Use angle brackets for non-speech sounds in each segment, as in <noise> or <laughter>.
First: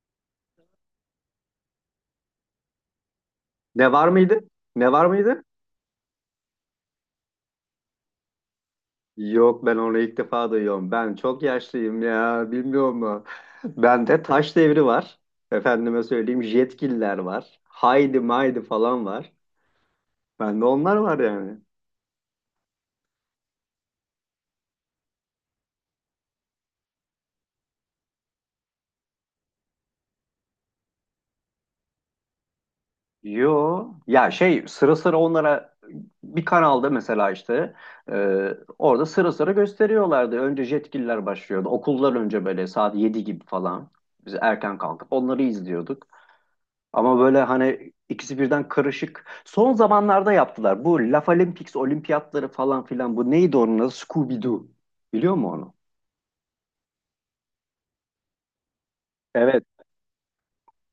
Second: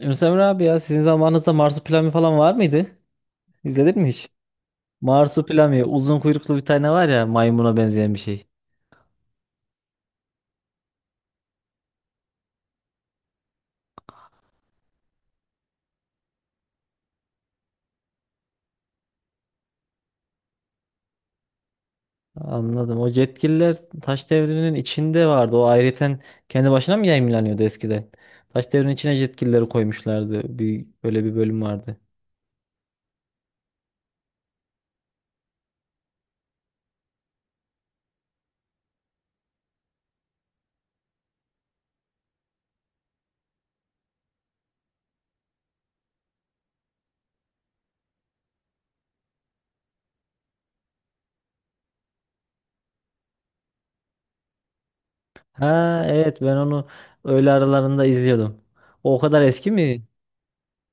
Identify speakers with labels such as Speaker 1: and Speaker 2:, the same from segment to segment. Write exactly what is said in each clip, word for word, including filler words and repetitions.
Speaker 1: Yunus Emre abi, ya sizin zamanınızda Marsupilami falan var mıydı?
Speaker 2: Ne
Speaker 1: İzledin
Speaker 2: var
Speaker 1: mi hiç?
Speaker 2: mıydı? Ne var mıydı?
Speaker 1: Marsupilami, uzun kuyruklu bir tane var ya, maymuna benzeyen bir şey.
Speaker 2: Yok, ben onu ilk defa duyuyorum. Ben çok yaşlıyım ya, bilmiyor mu? Bende taş devri var. Efendime söyleyeyim, jetgiller var. Haydi maydi falan var. Bende onlar var yani.
Speaker 1: Anladım. O yetkililer Taş Devri'nin içinde vardı. O ayrıyeten kendi başına mı yayınlanıyordu eskiden? Taş Devri'nin içine yetkilileri koymuşlardı. Bir, böyle bir bölüm vardı.
Speaker 2: Yo ya, şey, sıra sıra onlara bir kanalda mesela işte e, orada sıra sıra gösteriyorlardı. Önce jetgiller başlıyordu. Okullar önce böyle saat yedi gibi falan. Biz erken kalkıp onları izliyorduk. Ama böyle hani ikisi birden karışık. Son zamanlarda yaptılar. Bu Laf Olympics, olimpiyatları falan filan. Bu neydi onun adı? Scooby-Doo. Biliyor musun onu?
Speaker 1: Ha evet, ben onu öğle aralarında izliyordum. O o kadar
Speaker 2: Evet.
Speaker 1: eski mi?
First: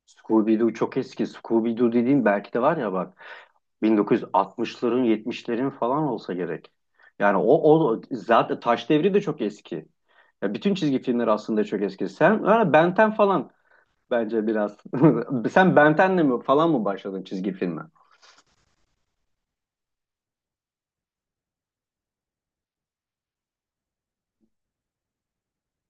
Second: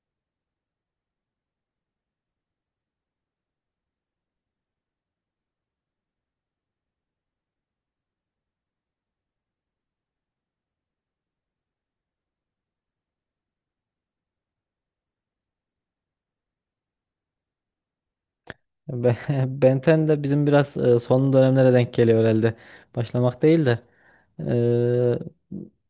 Speaker 2: Scooby-Doo çok eski. Scooby-Doo dediğin belki de var ya bak. bin dokuz yüz altmışların yetmişlerin falan olsa gerek. Yani o, o zaten Taş Devri de çok eski. Ya bütün çizgi filmler aslında çok eski. Sen yani Benten falan bence biraz. <laughs> Sen Benten'le mi falan mı başladın çizgi filme?
Speaker 1: Be- <laughs> Ben on de bizim biraz e, son dönemlere denk geliyor herhalde. Başlamak değil de. Eee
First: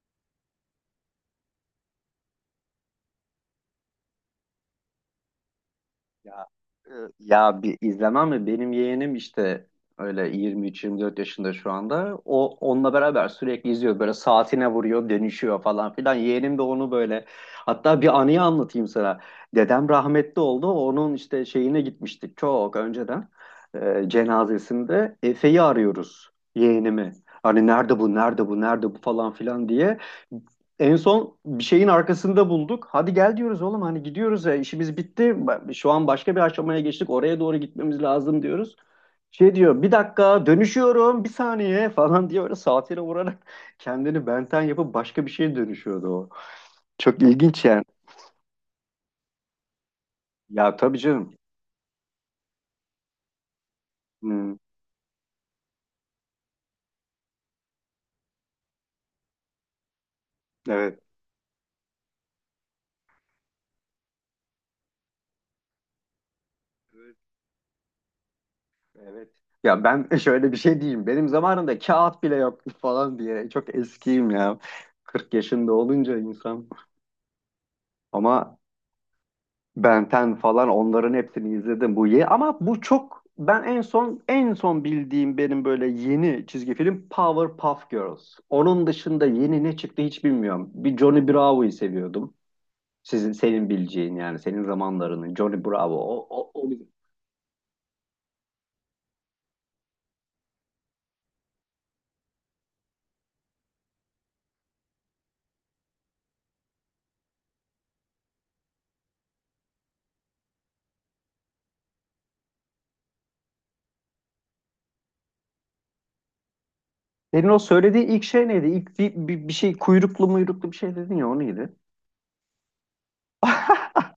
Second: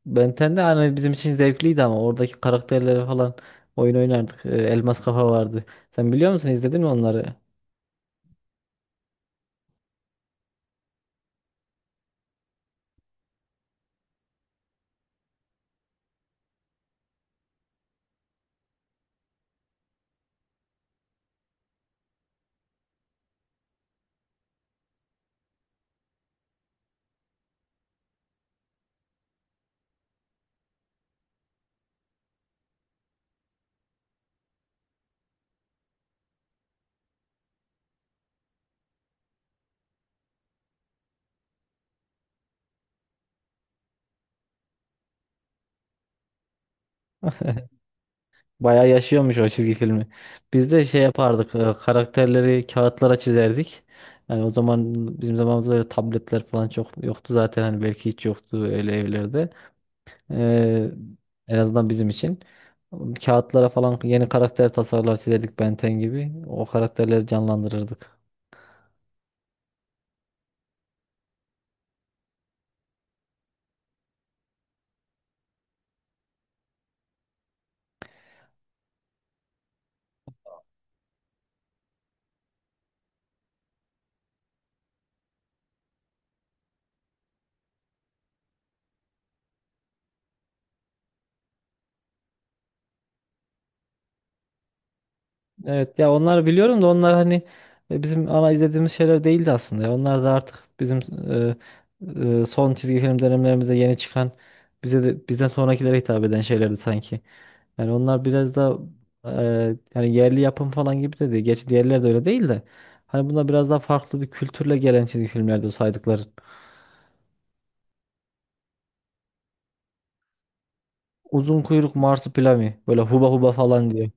Speaker 1: Ben on de hani bizim için zevkliydi ama oradaki karakterleri falan oyun oynardık. Eee, Elmas Kafa vardı. Sen biliyor
Speaker 2: Ya,
Speaker 1: musun? İzledin mi
Speaker 2: e,
Speaker 1: onları?
Speaker 2: ya bir izlemem mi? Benim yeğenim işte öyle yirmi üç yirmi dört yaşında şu anda. O onunla beraber sürekli izliyor. Böyle saatine vuruyor, dönüşüyor falan filan. Yeğenim de onu böyle. Hatta bir anıyı anlatayım sana. Dedem rahmetli oldu. Onun işte şeyine gitmiştik çok önceden. E, cenazesinde Efe'yi arıyoruz, yeğenimi. Hani nerede bu, nerede bu, nerede bu falan filan diye. En son bir şeyin arkasında bulduk. Hadi gel diyoruz oğlum, hani gidiyoruz ya, işimiz bitti. Ba- Şu an başka bir aşamaya geçtik. Oraya doğru gitmemiz lazım diyoruz. Şey diyor, bir dakika dönüşüyorum bir saniye <laughs> falan diye, böyle saatine vurarak <laughs> kendini benten yapıp başka bir şeye dönüşüyordu o. Çok ilginç yani.
Speaker 1: Bayağı yaşıyormuş o çizgi filmi. Biz
Speaker 2: Ya
Speaker 1: de
Speaker 2: tabii
Speaker 1: şey
Speaker 2: canım.
Speaker 1: yapardık. e, Karakterleri kağıtlara çizerdik. Yani o
Speaker 2: Hmm,
Speaker 1: zaman bizim zamanımızda öyle tabletler falan çok yoktu zaten. Hani belki hiç yoktu öyle evlerde. Ee,
Speaker 2: evet.
Speaker 1: En azından bizim için. Kağıtlara falan yeni karakter tasarlar çizerdik, Benten gibi. O karakterleri canlandırırdık.
Speaker 2: Evet. Ya ben <laughs> şöyle bir şey diyeyim. Benim zamanımda kağıt bile yoktu <laughs> falan diye. Çok eskiyim ya. kırk yaşında olunca insan. Ama Ben on falan onların hepsini izledim bu ye ama bu çok ben en son en son bildiğim benim böyle yeni çizgi film Powerpuff Girls. Onun dışında yeni ne çıktı hiç bilmiyorum. Bir Johnny Bravo'yu seviyordum. Sizin senin bileceğin yani senin zamanlarının Johnny Bravo.
Speaker 1: Evet ya,
Speaker 2: O,
Speaker 1: onlar
Speaker 2: o, o
Speaker 1: biliyorum da onlar hani e, bizim ana izlediğimiz şeyler değildi aslında, ya. Onlar da artık bizim e, e, son çizgi film dönemlerimizde yeni çıkan, bize de bizden sonrakilere hitap eden şeylerdi sanki. Yani onlar biraz da e, yani yerli yapım falan gibi de değil. Gerçi diğerleri de öyle değil de. Hani bunlar biraz daha farklı bir kültürle gelen çizgi filmlerdi, o saydıkların.
Speaker 2: Senin o söylediğin ilk şey neydi? İlk bir, bir, bir şey, kuyruklu muyruklu bir şey dedin ya, o
Speaker 1: Uzun
Speaker 2: neydi?
Speaker 1: kuyruk marsupilami, böyle huba huba falan diye.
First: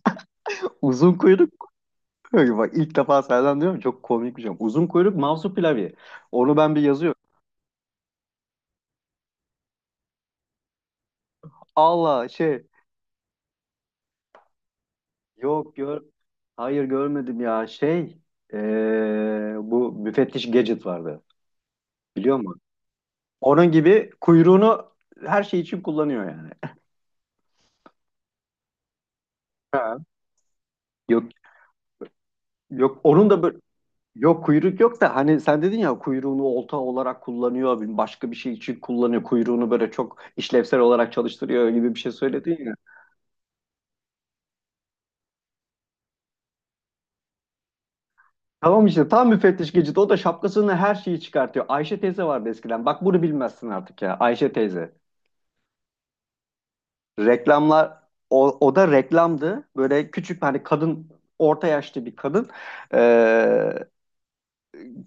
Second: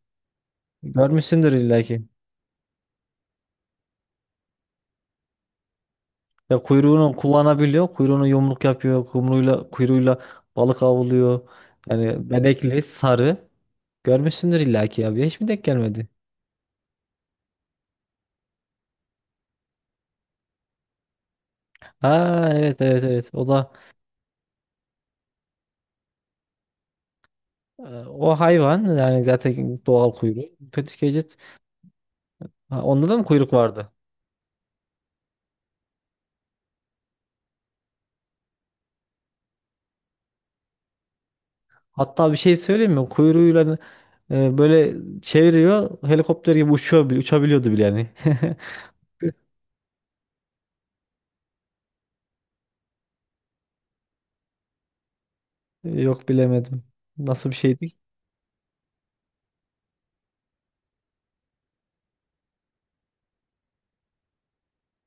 Speaker 2: Uzun
Speaker 1: Görmüşsündür
Speaker 2: kuyruk.
Speaker 1: illaki.
Speaker 2: <laughs> Bak, ilk defa senden diyorum, çok komik bir şey. Uzun kuyruk Mavsu Pilavı. Onu
Speaker 1: Ya,
Speaker 2: ben bir
Speaker 1: kuyruğunu
Speaker 2: yazıyorum.
Speaker 1: kullanabiliyor. Kuyruğunu yumruk yapıyor. Kumruyla, kuyruğuyla balık avlıyor.
Speaker 2: Allah
Speaker 1: Yani
Speaker 2: şey.
Speaker 1: benekli, sarı. Görmüşsündür illaki ya. Hiç mi denk
Speaker 2: Yok gör.
Speaker 1: gelmedi?
Speaker 2: Hayır, görmedim ya. Şey, eee, bu müfettiş Gadget vardı. Biliyor
Speaker 1: Ha
Speaker 2: musun?
Speaker 1: evet evet evet. O
Speaker 2: Onun
Speaker 1: da
Speaker 2: gibi kuyruğunu her şey için kullanıyor yani.
Speaker 1: e, o hayvan, yani zaten
Speaker 2: Ha.
Speaker 1: doğal kuyruğu. Kötü
Speaker 2: Yok
Speaker 1: gecet. Ha,
Speaker 2: yok
Speaker 1: onda da mı
Speaker 2: onun da
Speaker 1: kuyruk
Speaker 2: böyle
Speaker 1: vardı?
Speaker 2: yok, kuyruk yok da, hani sen dedin ya, kuyruğunu olta olarak kullanıyor, bir- başka bir şey için kullanıyor kuyruğunu, böyle çok işlevsel olarak çalıştırıyor gibi bir şey
Speaker 1: Hatta bir şey
Speaker 2: söyledin ya.
Speaker 1: söyleyeyim mi? Kuyruğuyla e, böyle çeviriyor. Helikopter gibi uçuyor, bile- uçabiliyordu bile yani.
Speaker 2: Tamam işte, tam müfettiş Gadget, o da şapkasını her şeyi çıkartıyor. Ayşe teyze vardı eskiden, bak bunu bilmezsin artık ya, Ayşe teyze.
Speaker 1: <laughs> Yok, bilemedim. Nasıl bir şeydi?
Speaker 2: Reklamlar, o, o da reklamdı. Böyle küçük hani kadın, orta yaşlı bir kadın, eee,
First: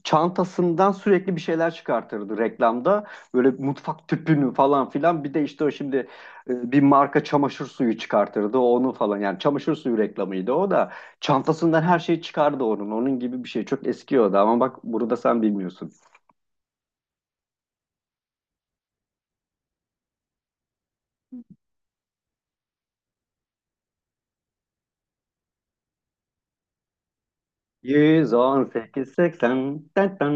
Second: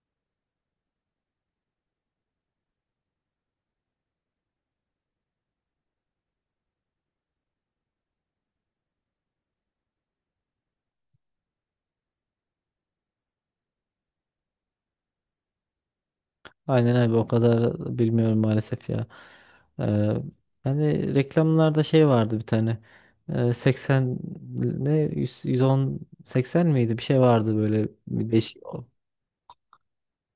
Speaker 2: çantasından sürekli bir şeyler çıkartırdı reklamda. Böyle mutfak tüpünü falan filan, bir de işte o şimdi e, bir marka çamaşır suyu çıkartırdı onu falan. Yani çamaşır suyu reklamıydı o da. Çantasından her şey çıkardı onun. Onun gibi bir şey, çok eski o da ama bak, burada sen bilmiyorsun.
Speaker 1: Aynen abi, o kadar bilmiyorum maalesef ya. Ee, Hani reklamlarda şey vardı bir tane. Ee, seksen ne yüz, yüz on seksen miydi? Bir şey vardı böyle, bir değişik.
Speaker 2: yüz on sekiz seksen.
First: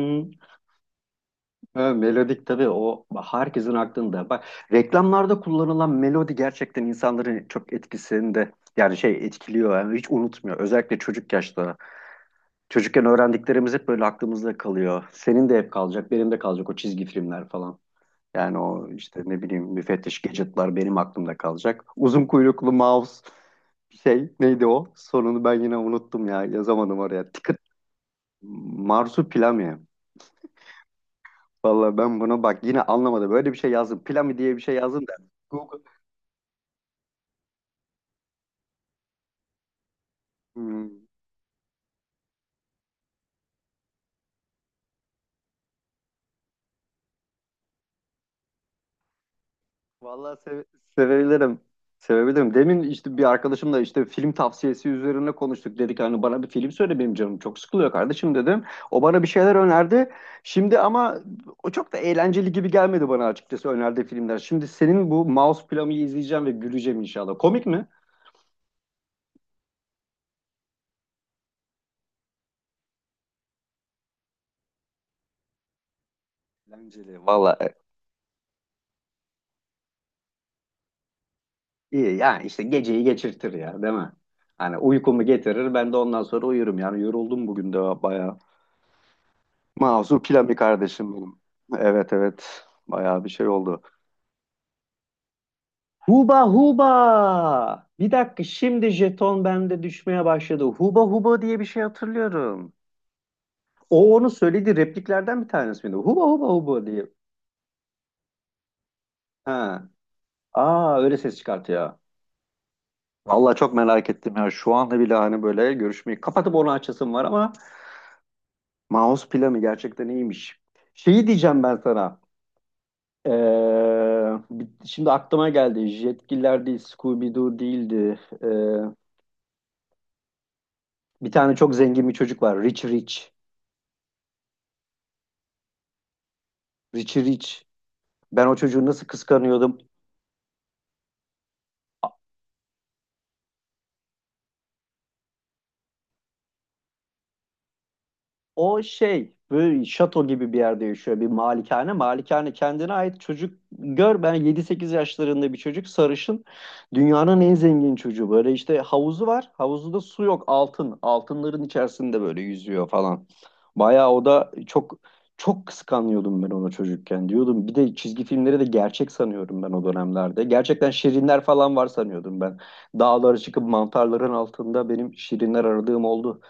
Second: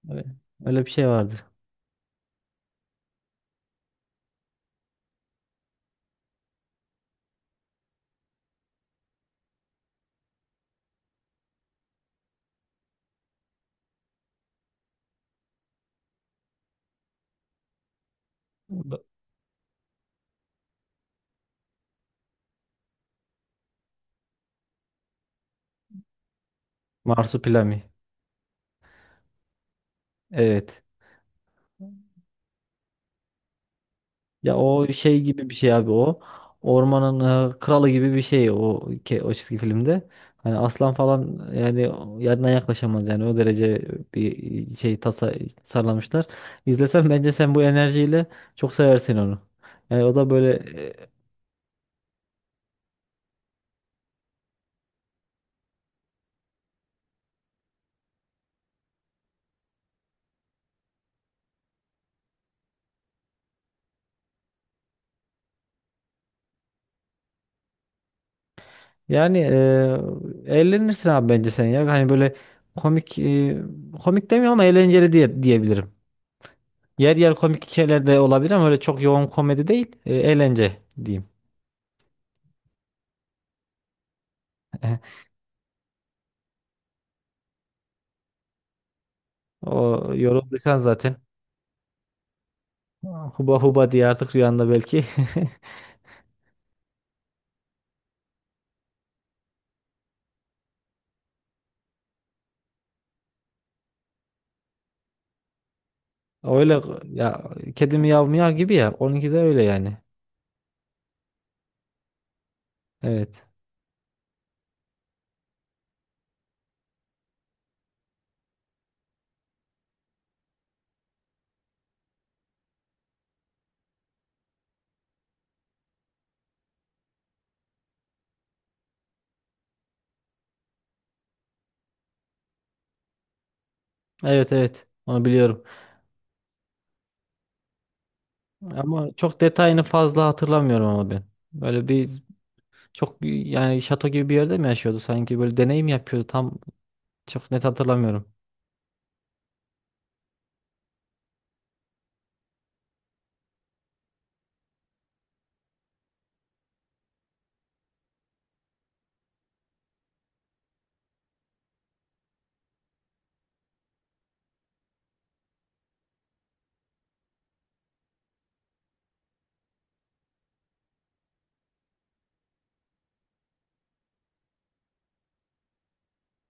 Speaker 1: Öyle, öyle bir şey vardı.
Speaker 2: Ha, melodik tabii, o herkesin aklında. Bak, reklamlarda kullanılan melodi gerçekten insanların çok etkisinde, yani şey etkiliyor yani, hiç unutmuyor. Özellikle çocuk yaşta. Çocukken öğrendiklerimiz hep böyle aklımızda kalıyor. Senin de hep kalacak, benim de kalacak o çizgi filmler falan. Yani o işte, ne bileyim, müfettiş Gadget'lar benim aklımda kalacak. Uzun kuyruklu mouse, şey, neydi o? Sonunu ben yine unuttum ya, yazamadım oraya. Tıkır.
Speaker 1: Marsupilami.
Speaker 2: Marsupilami.
Speaker 1: Evet.
Speaker 2: Vallahi ben bunu bak yine anlamadım. Böyle bir şey yazdım. Plami diye
Speaker 1: Ya
Speaker 2: bir şey
Speaker 1: o
Speaker 2: yazdım da.
Speaker 1: şey gibi bir şey
Speaker 2: Google.
Speaker 1: abi o. Ormanın e, kralı gibi bir şey o, ke- o çizgi filmde. Hani aslan
Speaker 2: Hmm.
Speaker 1: falan yani o- yanına yaklaşamaz, yani o derece bir şey tasa tasarlamışlar. İzlesen bence sen bu enerjiyle çok seversin onu. Yani o da
Speaker 2: Vallahi
Speaker 1: böyle
Speaker 2: seve-
Speaker 1: e,
Speaker 2: sevebilirim. Sevebilirim. Demin işte bir arkadaşımla işte film tavsiyesi üzerine konuştuk. Dedik hani, bana bir film söyle, benim canım çok sıkılıyor kardeşim dedim. O bana bir şeyler önerdi. Şimdi ama o çok da eğlenceli gibi gelmedi bana, açıkçası önerdiği filmler. Şimdi senin bu Mouse Plami'yi izleyeceğim ve güleceğim inşallah. Komik mi?
Speaker 1: yani e, eğlenirsin abi bence sen ya. Hani böyle komik, e, komik demiyorum ama eğlenceli diye diyebilirim. Yer
Speaker 2: Eğlenceli.
Speaker 1: yer
Speaker 2: Valla.
Speaker 1: komik şeyler de olabilir ama öyle çok yoğun komedi değil. E, eğlence diyeyim.
Speaker 2: İyi yani işte, geceyi geçirtir ya değil mi? Hani
Speaker 1: <laughs>
Speaker 2: uykumu getirir, ben de ondan sonra uyurum yani, yoruldum bugün de bayağı.
Speaker 1: O
Speaker 2: Mazur Pilami
Speaker 1: yorulduysan
Speaker 2: kardeşim
Speaker 1: zaten
Speaker 2: benim. Evet evet, bayağı bir şey
Speaker 1: huba
Speaker 2: oldu.
Speaker 1: huba diye artık rüyanda belki. <laughs>
Speaker 2: Huba huba! Bir dakika, şimdi jeton bende düşmeye başladı. Huba huba diye bir şey hatırlıyorum. O onu söyledi, repliklerden bir tanesi miydi? Huba huba
Speaker 1: Öyle
Speaker 2: huba diye.
Speaker 1: ya, kedi miyav miyav gibi ya. Onunki de öyle
Speaker 2: Ha.
Speaker 1: yani.
Speaker 2: Aa, öyle ses çıkartıyor.
Speaker 1: Evet.
Speaker 2: Vallahi çok merak ettim ya. Şu anda bile hani böyle görüşmeyi kapatıp onu açasım var ama Mouse planı gerçekten iyiymiş. Şeyi diyeceğim ben sana. Ee, bir- şimdi aklıma geldi. Jetgiller değil, Scooby-Doo değildi. Ee, bir tane çok zengin bir çocuk var. Rich Rich.
Speaker 1: Evet evet. Onu biliyorum.
Speaker 2: Rich Rich. Ben o çocuğu nasıl
Speaker 1: Ama çok
Speaker 2: kıskanıyordum.
Speaker 1: detayını fazla hatırlamıyorum ama ben. Böyle bir, çok yani şato gibi bir yerde mi yaşıyordu sanki, böyle deneyim yapıyordu tam, çok net hatırlamıyorum.
Speaker 2: O şey, böyle şato gibi bir yerde yaşıyor, bir malikane. Malikane kendine ait, çocuk gör, ben yedi sekiz yaşlarında bir çocuk, sarışın, dünyanın en zengin çocuğu. Böyle işte havuzu var, havuzunda su yok, altın, altınların içerisinde böyle yüzüyor falan. Bayağı o da çok, çok kıskanıyordum ben onu çocukken, diyordum. Bir de çizgi filmleri de gerçek sanıyorum ben o dönemlerde. Gerçekten şirinler falan var sanıyordum ben. Dağlara çıkıp mantarların altında benim şirinler aradığım oldu.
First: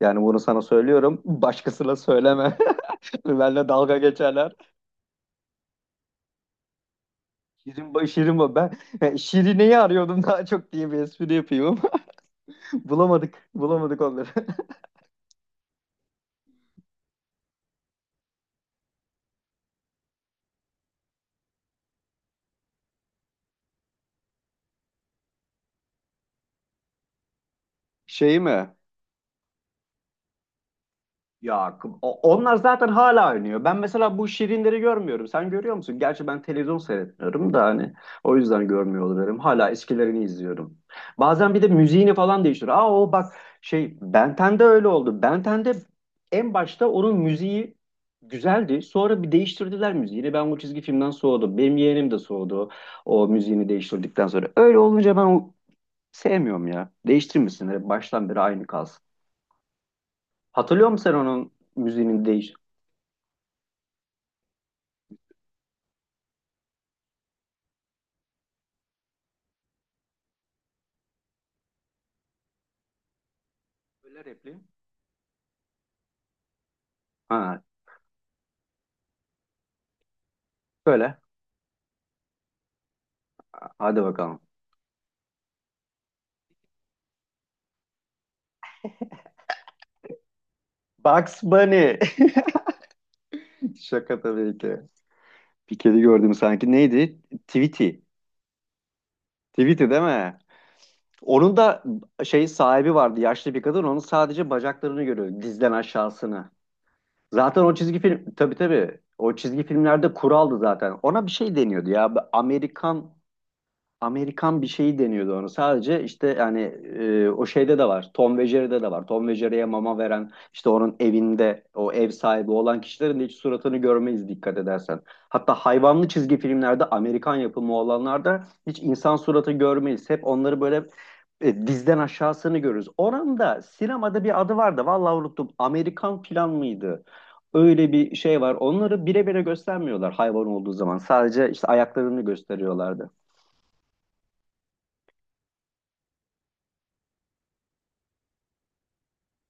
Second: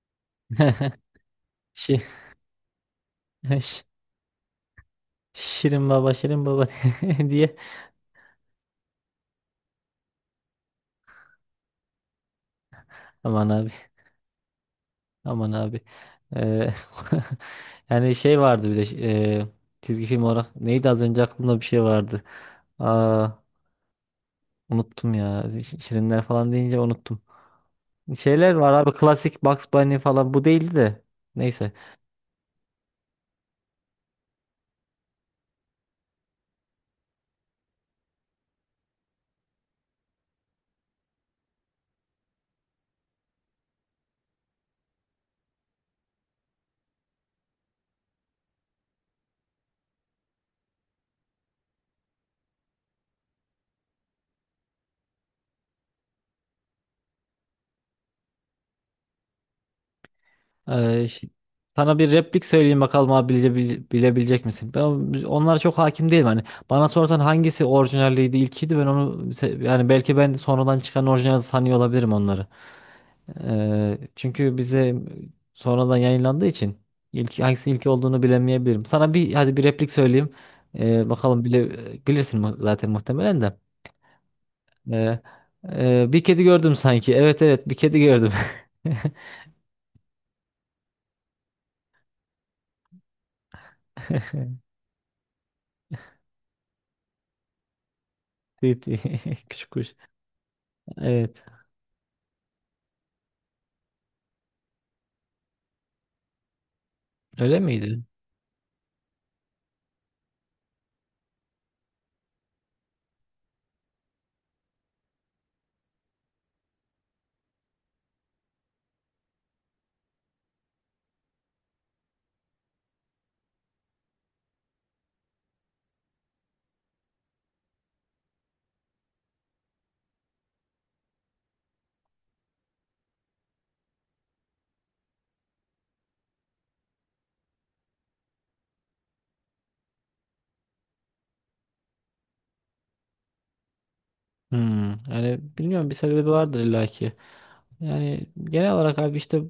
Speaker 2: Yani bunu sana
Speaker 1: <laughs>
Speaker 2: söylüyorum. Başkasına
Speaker 1: Şi-
Speaker 2: söyleme. <laughs> Benle
Speaker 1: şi-
Speaker 2: dalga geçerler.
Speaker 1: Şirin baba, şirin baba <laughs> diye,
Speaker 2: Şirin, ba- şirin ba- ben yani Şirine'yi arıyordum daha çok diye bir espri yapıyorum. <laughs> Bulamadık.
Speaker 1: aman abi.
Speaker 2: Bulamadık onları. <laughs>
Speaker 1: Aman abi. Eee, <laughs> yani şey vardı bir de, eee, çizgi film olarak neydi, az önce aklımda bir şey vardı. Aa, unuttum ya. Ş- Şirinler falan deyince unuttum.
Speaker 2: Şey
Speaker 1: Şeyler var
Speaker 2: mi?
Speaker 1: abi, klasik Bugs Bunny falan, bu değildi de. Neyse.
Speaker 2: Ya k- o- onlar zaten hala oynuyor. Ben mesela bu Şirinleri görmüyorum. Sen görüyor musun? Gerçi ben televizyon seyretmiyorum da hani o yüzden görmüyor olabilirim. Hala eskilerini izliyorum. Bazen bir de müziğini falan değiştiriyor. Aa o bak, şey, Ben onda öyle oldu. Ben onda en başta onun müziği güzeldi. Sonra bir değiştirdiler müziğini. Ben o çizgi filmden soğudum. Benim yeğenim de soğudu o müziğini değiştirdikten sonra. Öyle olunca ben o sevmiyorum ya. Değiştirmesinler. Baştan beri aynı kalsın. Hatırlıyor musun
Speaker 1: Eee,
Speaker 2: sen
Speaker 1: ş-
Speaker 2: onun
Speaker 1: Sana bir
Speaker 2: müziğinin
Speaker 1: replik
Speaker 2: değiş.
Speaker 1: söyleyeyim bakalım abi, bile, bile- bilebilecek misin? Ben onlara çok hakim değilim. Hani bana sorsan hangisi orijinaliydi, ilkiydi, ben onu se- yani belki ben sonradan çıkan orijinal sanıyor olabilirim onları. Ee,
Speaker 2: Böyle
Speaker 1: çünkü
Speaker 2: repliğim.
Speaker 1: bize sonradan yayınlandığı için ilk
Speaker 2: Ha,
Speaker 1: hangisi, ilk olduğunu bilemeyebilirim. Sana bir, hadi bir replik söyleyeyim. Ee,
Speaker 2: böyle.
Speaker 1: bakalım bile bilirsin mu- zaten muhtemelen de.
Speaker 2: Hadi bakalım.
Speaker 1: Ee, e, Bir kedi gördüm sanki. Evet evet, bir kedi gördüm.
Speaker 2: Bugs Bunny. <laughs> Şaka tabii
Speaker 1: <laughs>
Speaker 2: ki. Bir kedi gördüm sanki. Neydi? Tweety.
Speaker 1: Tüy tüy. <laughs> Küçük
Speaker 2: Tweety
Speaker 1: kuş.
Speaker 2: değil mi?
Speaker 1: Evet.
Speaker 2: Onun da şey, sahibi vardı. Yaşlı bir kadın. Onun sadece bacaklarını görüyor. Dizden aşağısını.
Speaker 1: Öyle
Speaker 2: Zaten o çizgi
Speaker 1: miydi?
Speaker 2: film, tabii tabii. O çizgi filmlerde kuraldı zaten. Ona bir şey deniyordu ya. Amerikan, Amerikan bir şeyi deniyordu onu. Sadece işte yani e, o şeyde de var. Tom ve Jerry'de de var. Tom ve Jerry'ye mama veren işte onun evinde o ev sahibi olan kişilerin de hiç suratını görmeyiz dikkat edersen. Hatta hayvanlı çizgi filmlerde, Amerikan yapımı olanlarda hiç insan suratı görmeyiz. Hep onları böyle e, dizden aşağısını görürüz. Oranın da sinemada bir adı vardı. Vallahi unuttum. Amerikan plan mıydı? Öyle bir şey var. Onları bire bire göstermiyorlar hayvan olduğu zaman. Sadece işte ayaklarını gösteriyorlardı.
Speaker 1: Hmm, yani bilmiyorum, bir sebebi vardır illaki. Yani genel olarak abi işte,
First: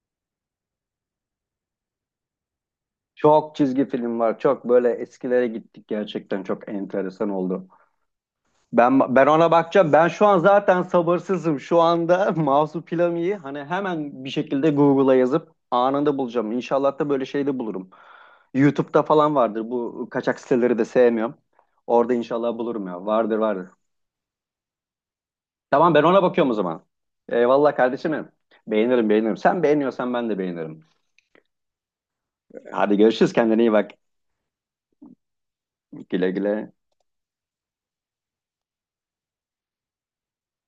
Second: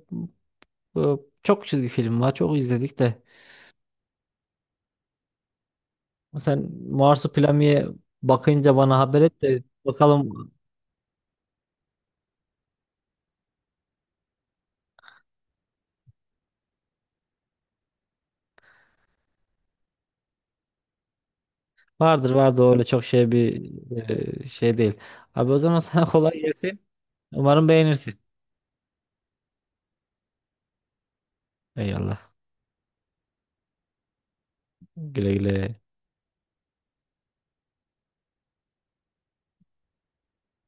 Speaker 1: bu- çok çizgi film var. Çok izledik de.
Speaker 2: Çok çizgi film var. Çok böyle eskilere gittik, gerçekten çok
Speaker 1: Sen
Speaker 2: enteresan oldu.
Speaker 1: Marsupilami'ye bakınca bana
Speaker 2: Ben
Speaker 1: haber
Speaker 2: ben
Speaker 1: et
Speaker 2: ona
Speaker 1: de
Speaker 2: bakacağım. Ben şu an
Speaker 1: bakalım.
Speaker 2: zaten sabırsızım. Şu anda <laughs> Marsupilami'yi hani hemen bir şekilde Google'a yazıp anında bulacağım. İnşallah da böyle şey de bulurum. YouTube'da falan vardır. Bu kaçak siteleri de sevmiyorum. Orada
Speaker 1: Vardır
Speaker 2: inşallah
Speaker 1: vardır, öyle
Speaker 2: bulurum
Speaker 1: çok
Speaker 2: ya.
Speaker 1: şey
Speaker 2: Vardır vardır.
Speaker 1: bir, e, şey değil. Abi, o zaman
Speaker 2: Tamam, ben
Speaker 1: sana <laughs>
Speaker 2: ona
Speaker 1: kolay
Speaker 2: bakıyorum o
Speaker 1: gelsin.
Speaker 2: zaman.
Speaker 1: Umarım
Speaker 2: Eyvallah kardeşim.
Speaker 1: beğenirsin.
Speaker 2: Benim. Beğenirim beğenirim. Sen beğeniyorsan ben de beğenirim.
Speaker 1: Eyvallah.
Speaker 2: Hadi görüşürüz. Kendine iyi bak.
Speaker 1: Güle güle.
Speaker 2: Güle güle.